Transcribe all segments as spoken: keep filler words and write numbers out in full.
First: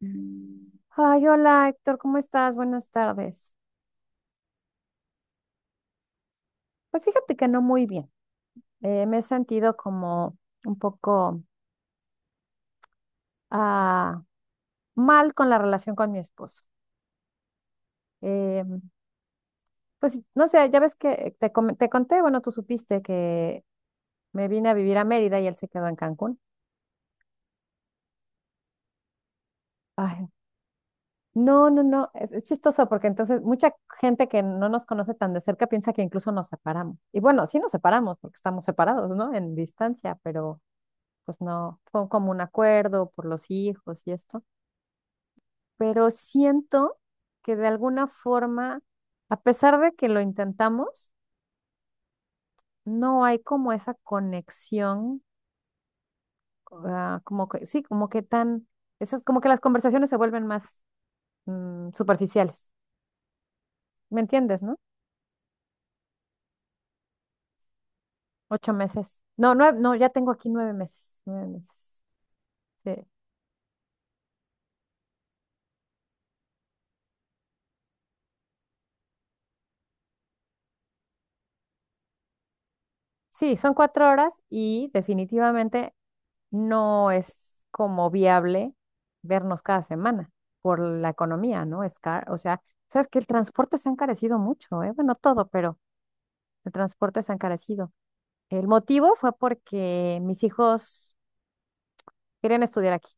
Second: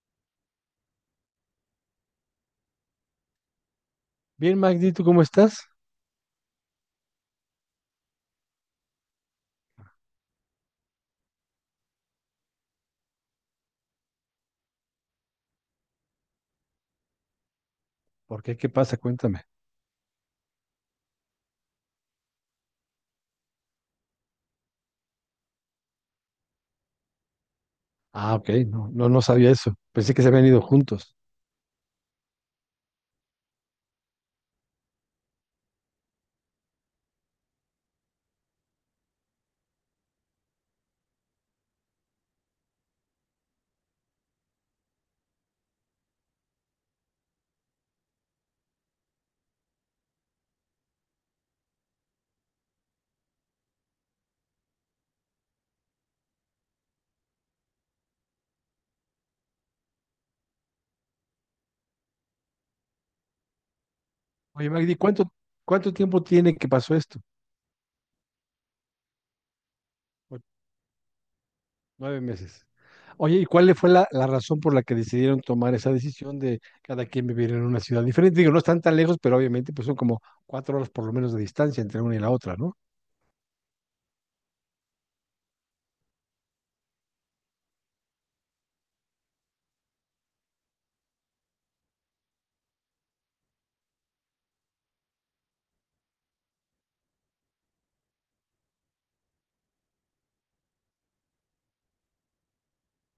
Mm, Ay, hola Héctor, ¿cómo estás? Buenas tardes. Bien, Magdi, ¿tú cómo estás? Pues fíjate que no muy bien. Eh, me he sentido como un poco ah, mal con la relación con mi esposo. ¿Por qué? Eh, ¿Qué pasa? Cuéntame. pues no sé, ya ves que te, com- te conté, bueno, tú supiste que me vine a vivir a Mérida y él se quedó en Cancún. Ah, ok, no, no, no sabía eso. Pensé que Ay, se habían ido juntos. no, no, no, es, es chistoso porque entonces mucha gente que no nos conoce tan de cerca piensa que incluso nos separamos. Y bueno, sí nos separamos porque estamos separados, ¿no? En distancia, pero... pues no, fue como un acuerdo por los hijos y esto, pero siento que de alguna forma, a pesar de que lo intentamos, no hay como esa conexión, ah, como que, sí, como que tan, esas, como que las conversaciones se vuelven más mm, superficiales, ¿me entiendes, Oye, no? Magdi, ¿cuánto, cuánto tiempo tiene que pasó esto? Ocho meses. No, nueve, no, ya tengo O- aquí nueve meses, nueve meses. Nueve meses. Sí. Oye, ¿y cuál le fue la, la razón por la que decidieron tomar esa decisión de cada quien vivir en una ciudad diferente? Digo, no están tan lejos, pero obviamente pues son como cuatro horas por lo menos de distancia entre una y la otra, ¿no? Sí, son cuatro horas y definitivamente no es como viable vernos cada semana por la economía, ¿no? Es car- o sea, sabes que el transporte se ha encarecido mucho, ¿eh? Bueno, todo, pero el transporte se ha encarecido. El motivo fue porque mis hijos querían estudiar aquí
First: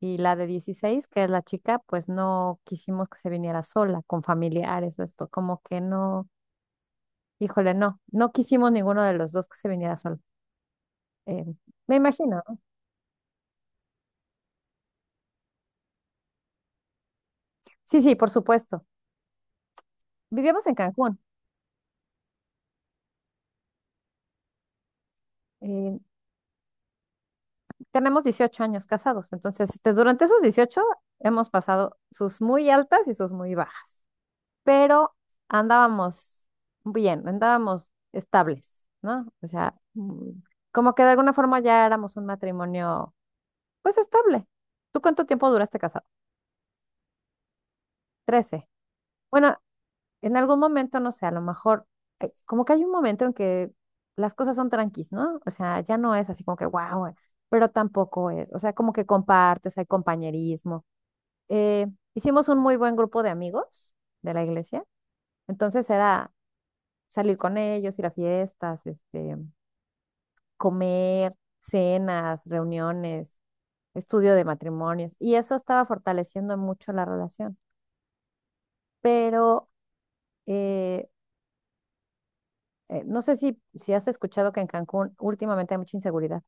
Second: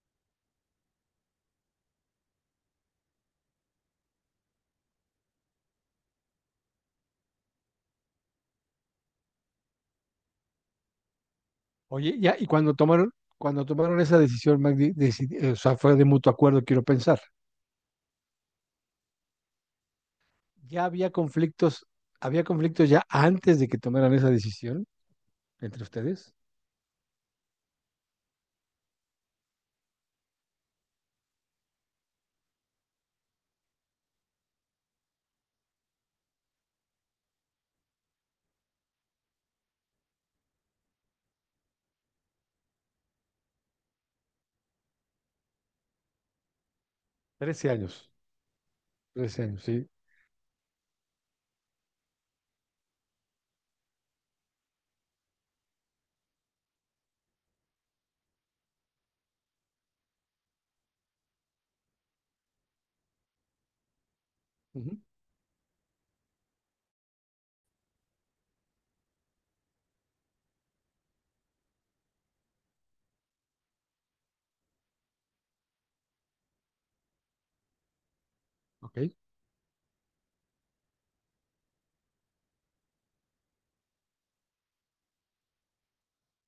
y la de dieciséis, que es la chica, pues no quisimos que se viniera sola, con familiares o esto, como que no, híjole, no, no quisimos ninguno de los dos que se viniera sola. eh, me Oye, ya, imagino, y ¿no? cuando tomaron, cuando tomaron esa decisión, Magdi, decidi- o sea, fue de mutuo acuerdo, quiero pensar. Sí, sí, por supuesto. Vivíamos en ¿Ya había Cancún. conflictos, había conflictos ya antes de que tomaran esa decisión entre eh, ustedes? tenemos dieciocho años casados, entonces este, durante esos dieciocho hemos pasado sus muy altas y sus muy bajas, pero andábamos bien, andábamos estables, ¿no? O sea, mm, como que de alguna forma ya éramos un matrimonio, pues estable. ¿Tú cuánto tiempo duraste casado? Trece años, Trece. trece Bueno, años, sí. en algún momento, no sé, a lo mejor, eh, como que hay un momento en que las cosas son tranquis, ¿no? O sea, ya no es así como que, wow, pero tampoco es, o sea, como que compartes, hay compañerismo, eh, hicimos un muy buen grupo de amigos de la iglesia. Ujú. Entonces era salir con ellos, ir a fiestas, este, comer, cenas, reuniones, estudio de matrimonios. Y eso estaba fortaleciendo mucho la relación. Ok, Pero eh, eh, no sé si, si has escuchado que en Cancún últimamente hay mucha inseguridad.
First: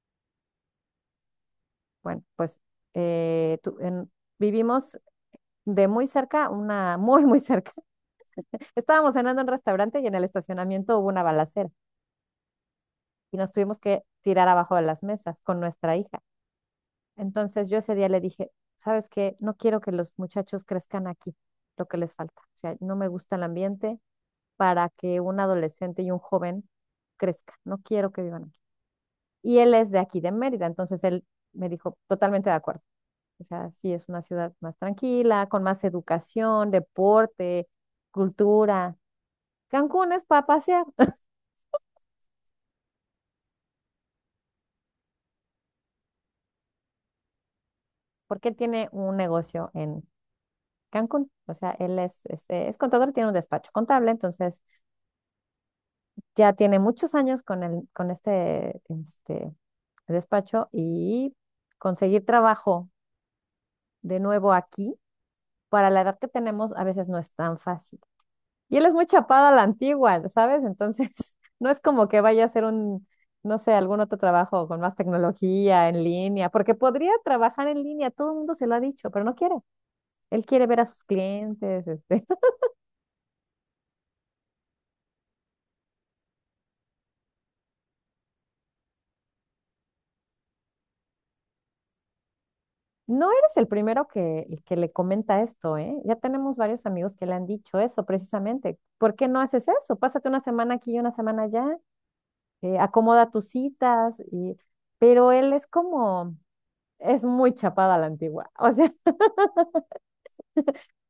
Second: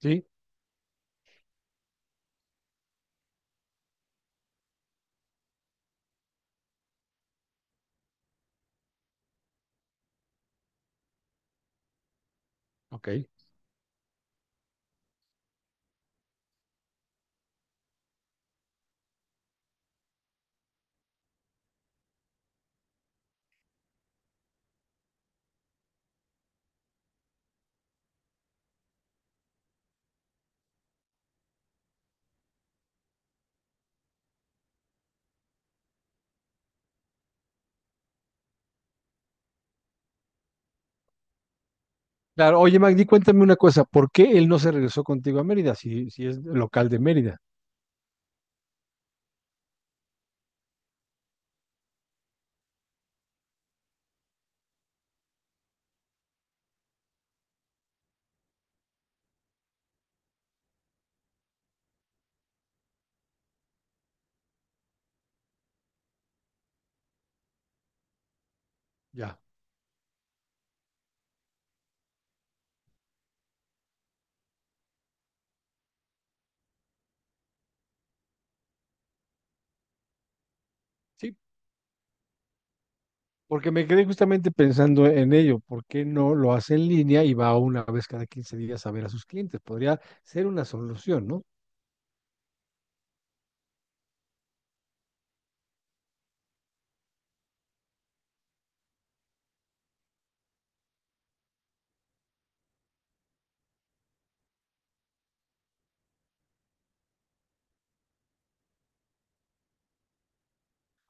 sí, Bueno, pues eh, tú- en- vivimos de muy cerca, una muy, muy cerca. Estábamos cenando en un restaurante y en el estacionamiento hubo una balacera. ok. Y nos tuvimos que tirar abajo de las mesas con nuestra hija. Entonces yo ese día le dije, ¿sabes qué? No quiero que los muchachos crezcan aquí, lo que les falta. O sea, no me gusta el ambiente para que un adolescente y un joven crezca. No quiero que vivan aquí. Y él es de aquí, de Mérida, entonces él me dijo, totalmente de acuerdo. O sea, sí es una ciudad más tranquila, con más educación, deporte, cultura. Cancún es para pasear, Claro, oye Magdi, cuéntame una cosa, ¿por qué él no se regresó contigo a Mérida si, si es local de Mérida? porque él tiene un negocio en Cancún. O sea, él es, este, es contador, tiene un despacho contable, entonces ya tiene muchos años con, el, con este, este despacho y conseguir trabajo de nuevo aquí, para la edad que tenemos, a veces no es tan fácil. Y él es muy Ya. chapado a la antigua, ¿sabes? Entonces, no es como que vaya a hacer un, no sé, algún otro trabajo con más tecnología en línea, porque podría trabajar en línea, todo el mundo se lo ha dicho, pero no quiere. Él quiere ver a sus Sí, clientes, este. porque me quedé justamente pensando en ello, ¿por qué no lo hace en línea y va una vez cada quince días a ver a sus clientes? Podría ser una solución, ¿no? No eres el primero que, el que le comenta esto, ¿eh? Ya tenemos varios amigos que le han dicho eso precisamente. ¿Por qué no haces eso? Pásate una semana aquí y una semana allá, eh, acomoda tus citas y... Pero él es como, es muy chapada a la antigua. O sea,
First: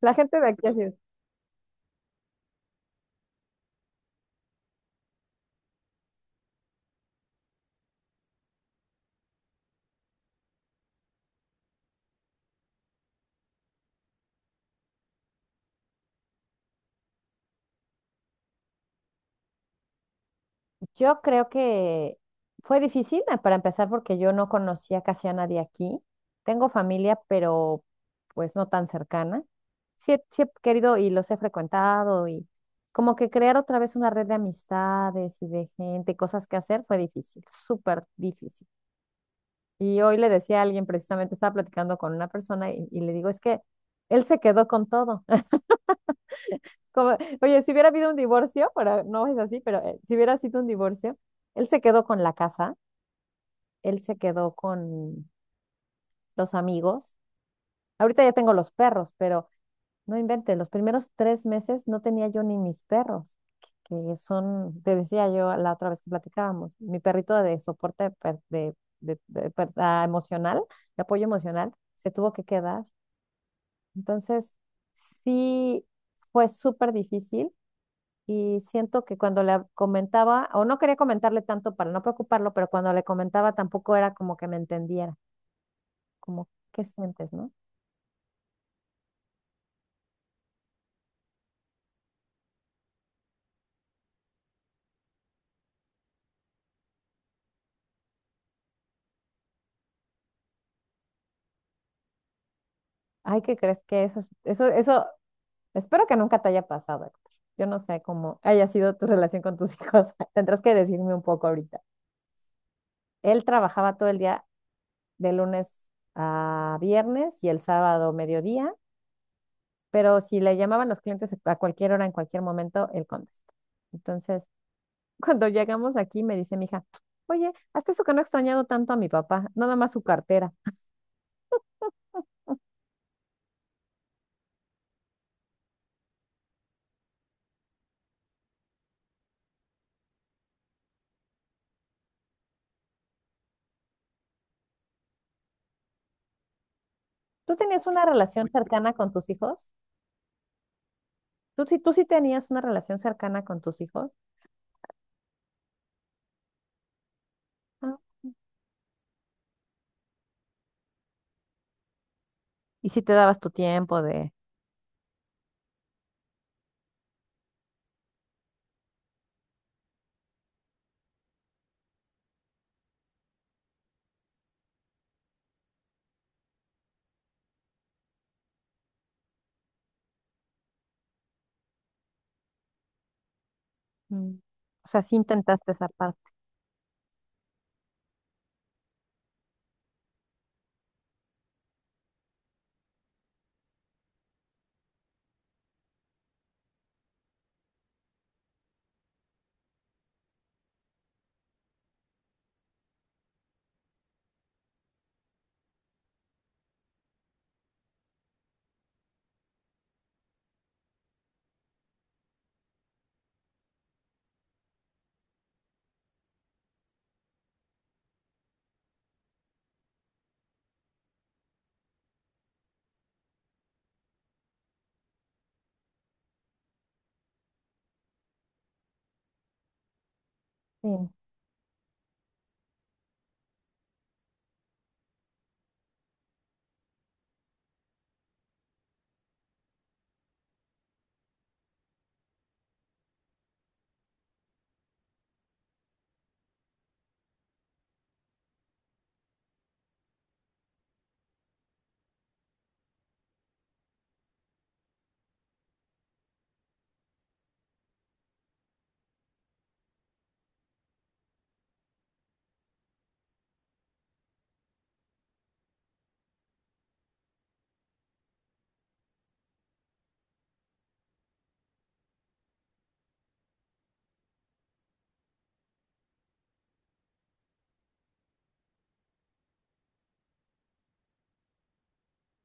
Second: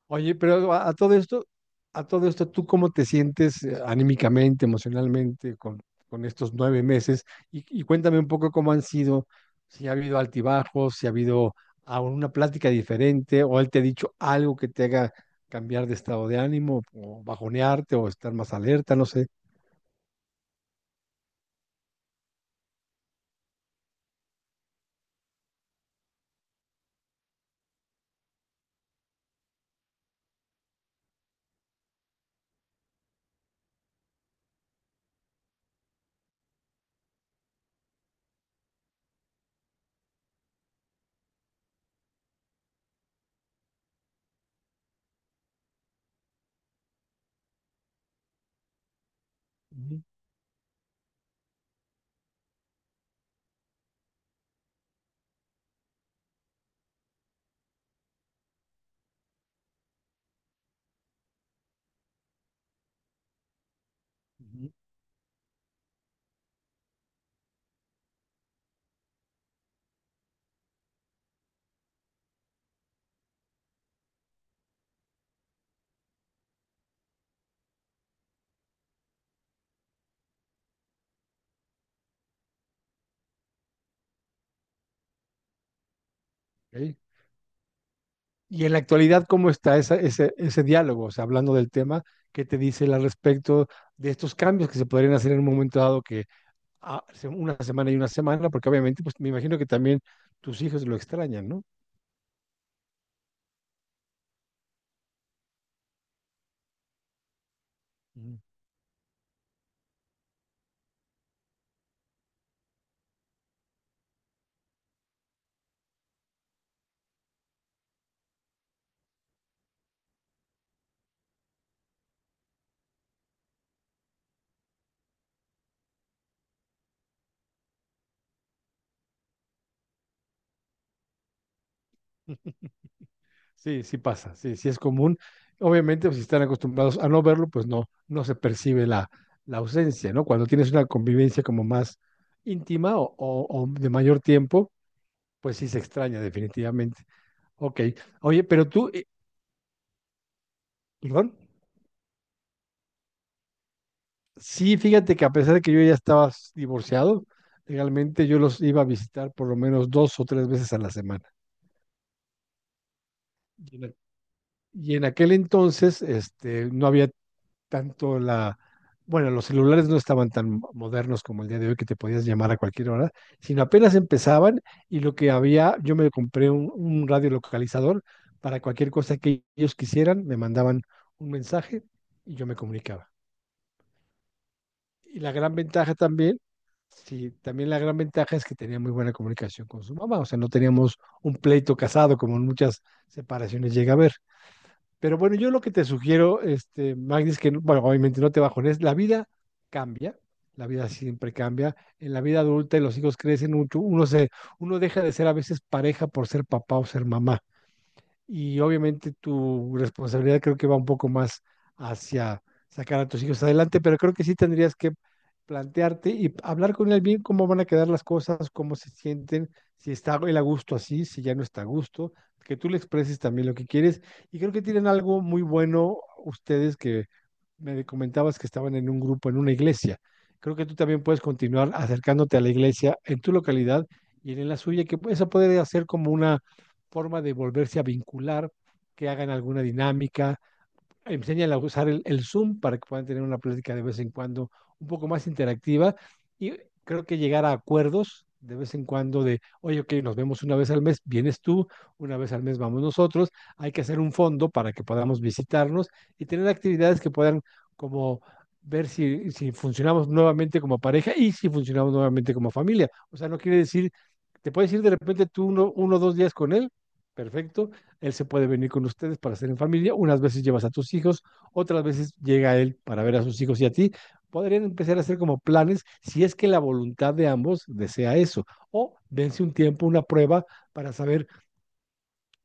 la Oye, gente de aquí pero así. a, a todo esto, a todo esto, ¿tú cómo te sientes eh, anímicamente, emocionalmente con, con estos nueve meses? Y, y cuéntame un poco cómo han sido, si ha habido altibajos, si ha habido alguna plática diferente, o él te ha dicho algo que te haga cambiar de estado de ánimo, o bajonearte, o estar más alerta, no sé. Yo creo que fue difícil eh, para empezar porque yo no conocía casi a nadie aquí. Tengo familia, pero pues no tan cercana. Sí, he sí he querido y los he frecuentado y como que crear otra vez una red de amistades y de gente, cosas que hacer, fue difícil, súper difícil. Y hoy le decía a alguien, precisamente estaba platicando con una persona y, y le digo, es que él se quedó con todo. Como, oye, si hubiera habido un divorcio, pero no es así, pero eh, Ujú, si hubiera sido un divorcio, él se quedó con la casa. Él se quedó con los amigos. Ahorita ya tengo los perros, pero no inventes, los primeros tres meses no tenía yo ni mis perros, que que ujú. son, te decía yo la otra vez que platicábamos, mi perrito de soporte per- de, de- de per- ah, emocional, de apoyo emocional, se tuvo que quedar. Entonces, sí fue súper difícil y siento que cuando le comentaba, o no quería comentarle tanto para no preocuparlo, pero cuando le comentaba tampoco era como que me entendiera. Como qué Ok. sientes, ¿no? Y en la actualidad, ¿cómo está esa- ese, ese diálogo? O sea, hablando del tema, ¿qué te dice él al respecto de estos cambios que se podrían hacer en un momento dado que a- se- una semana y una semana, porque obviamente, pues me imagino que también tus hijos lo extrañan, ¿no? Ay, ¿qué crees que eso, es- eso, eso, espero que nunca te haya pasado, Héctor. Yo no sé Ujú. cómo haya sido tu relación con tus hijos. Tendrás que decirme un poco ahorita. Él trabajaba todo el día de lunes a viernes y el sábado mediodía, pero si le llamaban los clientes a cualquier hora, en cualquier momento, él contesta. Entonces, cuando llegamos aquí, me dice mi hija, oye, hasta eso que no he extrañado tanto a mi papá, nada más su cartera. Sí, sí pasa, sí, sí es común. Obviamente, pues, si están acostumbrados a no verlo, pues no, no se percibe la, la ausencia, ¿no? Cuando tienes una convivencia como más íntima o, o- o de mayor tiempo, pues sí se extraña definitivamente. ¿Tú Ok, tenías una oye, relación pero tú, cercana eh, con tus hijos? perdón, Tú sí, tú sí tenías una relación cercana con tus hijos. sí, fíjate que a pesar de que yo ya estaba divorciado, Ah. legalmente yo los iba a visitar por lo menos dos o tres veces a la semana. Y sí te dabas tu tiempo de. Y en aquel entonces, este, no había tanto la, bueno, los celulares no estaban tan modernos como el día de hoy que te podías llamar a cualquier hora, sino apenas empezaban y lo que había, yo me compré un, un radio localizador para cualquier cosa que ellos quisieran, me mandaban un mensaje y yo me comunicaba. Mm. O sea, sí Y la gran intentaste esa ventaja parte. también, sí, también la gran ventaja es que tenía muy buena comunicación con su mamá, o sea, no teníamos un pleito casado como en muchas separaciones llega a haber. Pero bueno, yo lo que te sugiero, este, Magdi, es que, no- bueno, obviamente no te bajones, la vida cambia, la vida siempre cambia. En la vida adulta los hijos crecen mucho, uno se, uno deja de ser a veces pareja por ser papá o ser mamá y obviamente tu responsabilidad creo que va un poco más hacia sacar a tus hijos adelante, pero creo que sí tendrías que plantearte y hablar con él bien cómo van a quedar las cosas, cómo se sienten, si está él a gusto así, si ya no está a gusto, que tú le expreses también lo que quieres. Y creo que tienen algo muy bueno ustedes que me comentabas que estaban en un grupo, en una iglesia. Creo que tú Sí. también puedes continuar acercándote a la iglesia en tu localidad y en la suya, que eso puede hacer como una forma de volverse a vincular, que hagan alguna dinámica, enseñan a usar el, el, Zoom para que puedan tener una plática de vez en cuando un poco más interactiva y creo que llegar a acuerdos de vez en cuando de, oye, ok, nos vemos una vez al mes, vienes tú, una vez al mes vamos nosotros, hay que hacer un fondo para que podamos visitarnos y tener actividades que puedan como ver si, si funcionamos nuevamente como pareja y si, funcionamos nuevamente como familia. O sea, no quiere decir, te puedes ir de repente tú uno, uno o dos días con él, perfecto, él se puede venir con ustedes para hacer en familia. Unas veces llevas a tus hijos, otras veces llega él para ver a sus hijos y a ti. Podrían empezar a hacer como planes si es que la voluntad de ambos desea eso. O dense un tiempo, una prueba para saber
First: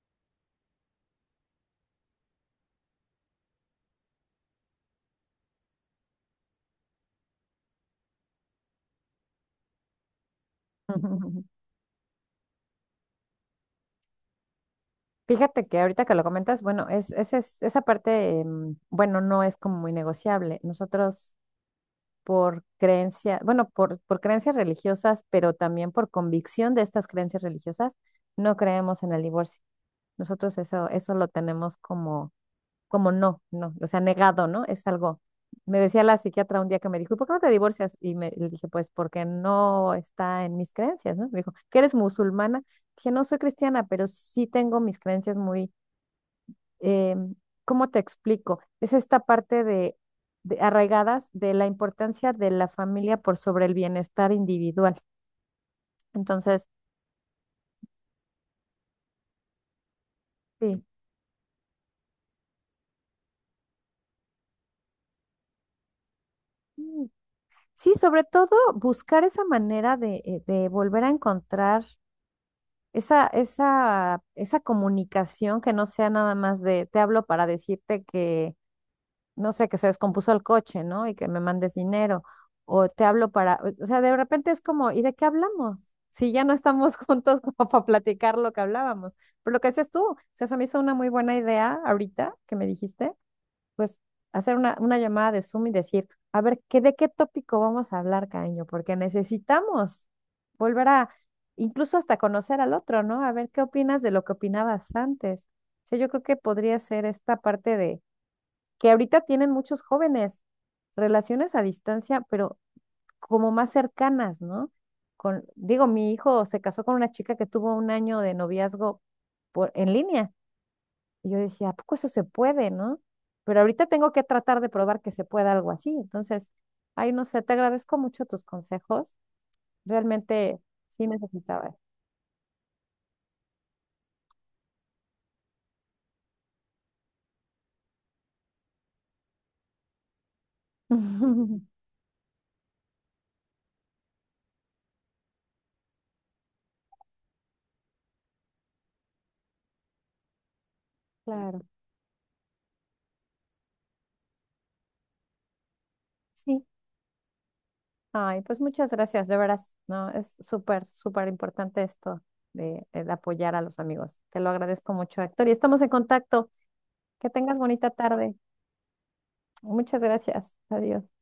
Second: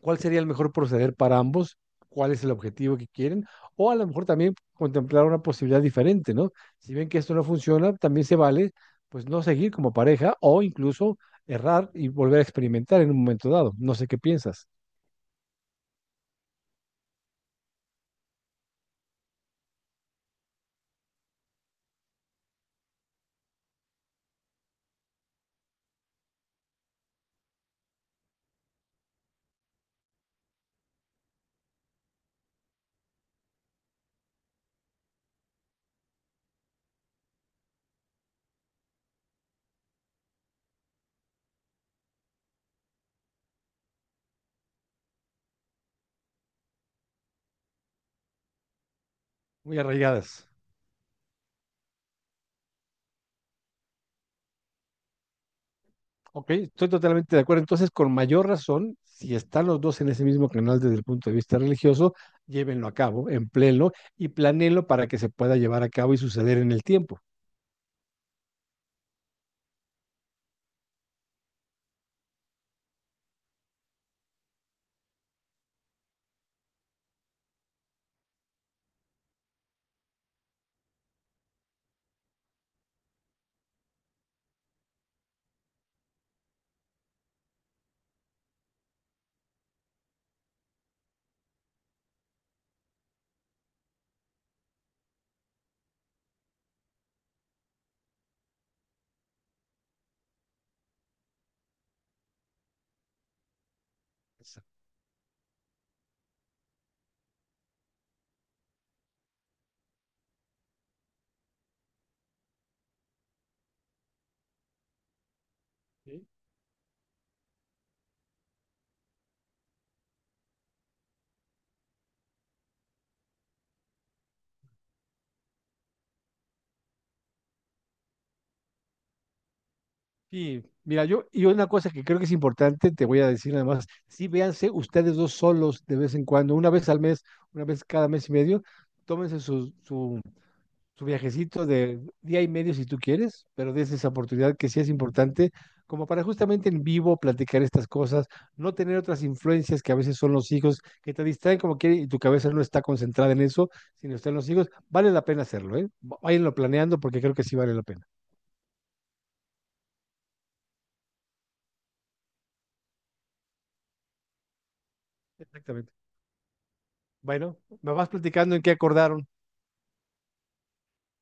cuál sería el mejor proceder para ambos, cuál es el objetivo que quieren. O a lo mejor también contemplar una posibilidad diferente, ¿no? Si ven que esto no funciona, también se vale, pues no seguir como pareja o incluso errar y volver a experimentar en un momento dado. No sé qué piensas. Fíjate que ahorita que lo comentas, bueno, es, ese es- esa parte, em, bueno, no es como muy negociable. Nosotros por creencia, bueno, por, por creencias religiosas, pero también por convicción de estas creencias religiosas, no creemos en el divorcio. Nosotros eso, eso lo tenemos como como no, no, o sea, negado, ¿no? Es algo. Me decía la psiquiatra un día que me dijo, ¿y por qué no te divorcias? Y me, le dije, pues porque no está en mis creencias, ¿no? Me dijo, ¿que eres musulmana? Dije, no soy cristiana, pero sí tengo mis creencias muy, eh, ¿cómo te explico? Es esta parte Muy de, arraigadas. de arraigadas de la importancia de la familia por sobre el bienestar individual. Ok, Entonces, estoy totalmente de acuerdo. Entonces, con mayor razón, si están los dos en ese mismo canal sí. desde el punto de vista religioso, llévenlo a cabo, empléenlo y planéenlo para que se pueda llevar a cabo y suceder en el Mm. tiempo. Sí, sobre todo buscar esa manera de, eh, de volver a encontrar Esa, esa, esa comunicación que no sea nada más de te hablo para decirte que, no sé, que se descompuso el coche, ¿no? Y que me mandes dinero. O te hablo para, o sea, de repente es como, ¿y de qué hablamos? Si ya no estamos juntos como para platicar lo que hablábamos. Pero lo que haces tú, o sea, se me hizo una muy buena idea ahorita que me dijiste pues hacer una, una llamada de Zoom y decir, a ver, ¿qué, de qué tópico vamos a hablar, cariño? Porque necesitamos volver a, incluso hasta conocer al otro, ¿no? A ver, ¿qué opinas de lo que opinabas antes? O sea, yo creo que podría ser esta parte de, que ahorita tienen muchos jóvenes, relaciones a distancia, pero como más cercanas, ¿no? Con, digo, mi Sí. hijo se casó con una chica que tuvo un año de noviazgo por, en línea y yo decía, ¿a poco eso se puede, no? Pero ahorita tengo que tratar de probar que se pueda algo así. Entonces, ay, no sé, te agradezco mucho tus consejos. Realmente Y mira, sí yo, y una necesitaba eso. cosa que creo que es importante, te voy a decir además, sí véanse ustedes dos solos de vez en cuando, una vez al mes, una vez cada mes y medio, tómense su, su tu viajecito de día y medio si tú quieres, pero des esa oportunidad que sí es importante, como para justamente en vivo platicar estas cosas, no tener otras influencias que a veces son los hijos, que te distraen Claro, como quieren y tu cabeza no está concentrada en eso, sino está en los hijos, vale la pena hacerlo, ¿eh? Váyanlo sí. planeando porque creo que sí vale la pena. Ay, pues muchas gracias, de veras, ¿no? Es súper, súper importante esto de, eh, de apoyar a los amigos. Te lo agradezco mucho, Héctor. Y estamos en Exactamente. contacto. Que Bueno, tengas bonita me vas tarde. platicando en qué acordaron. Muchas gracias. Adiós.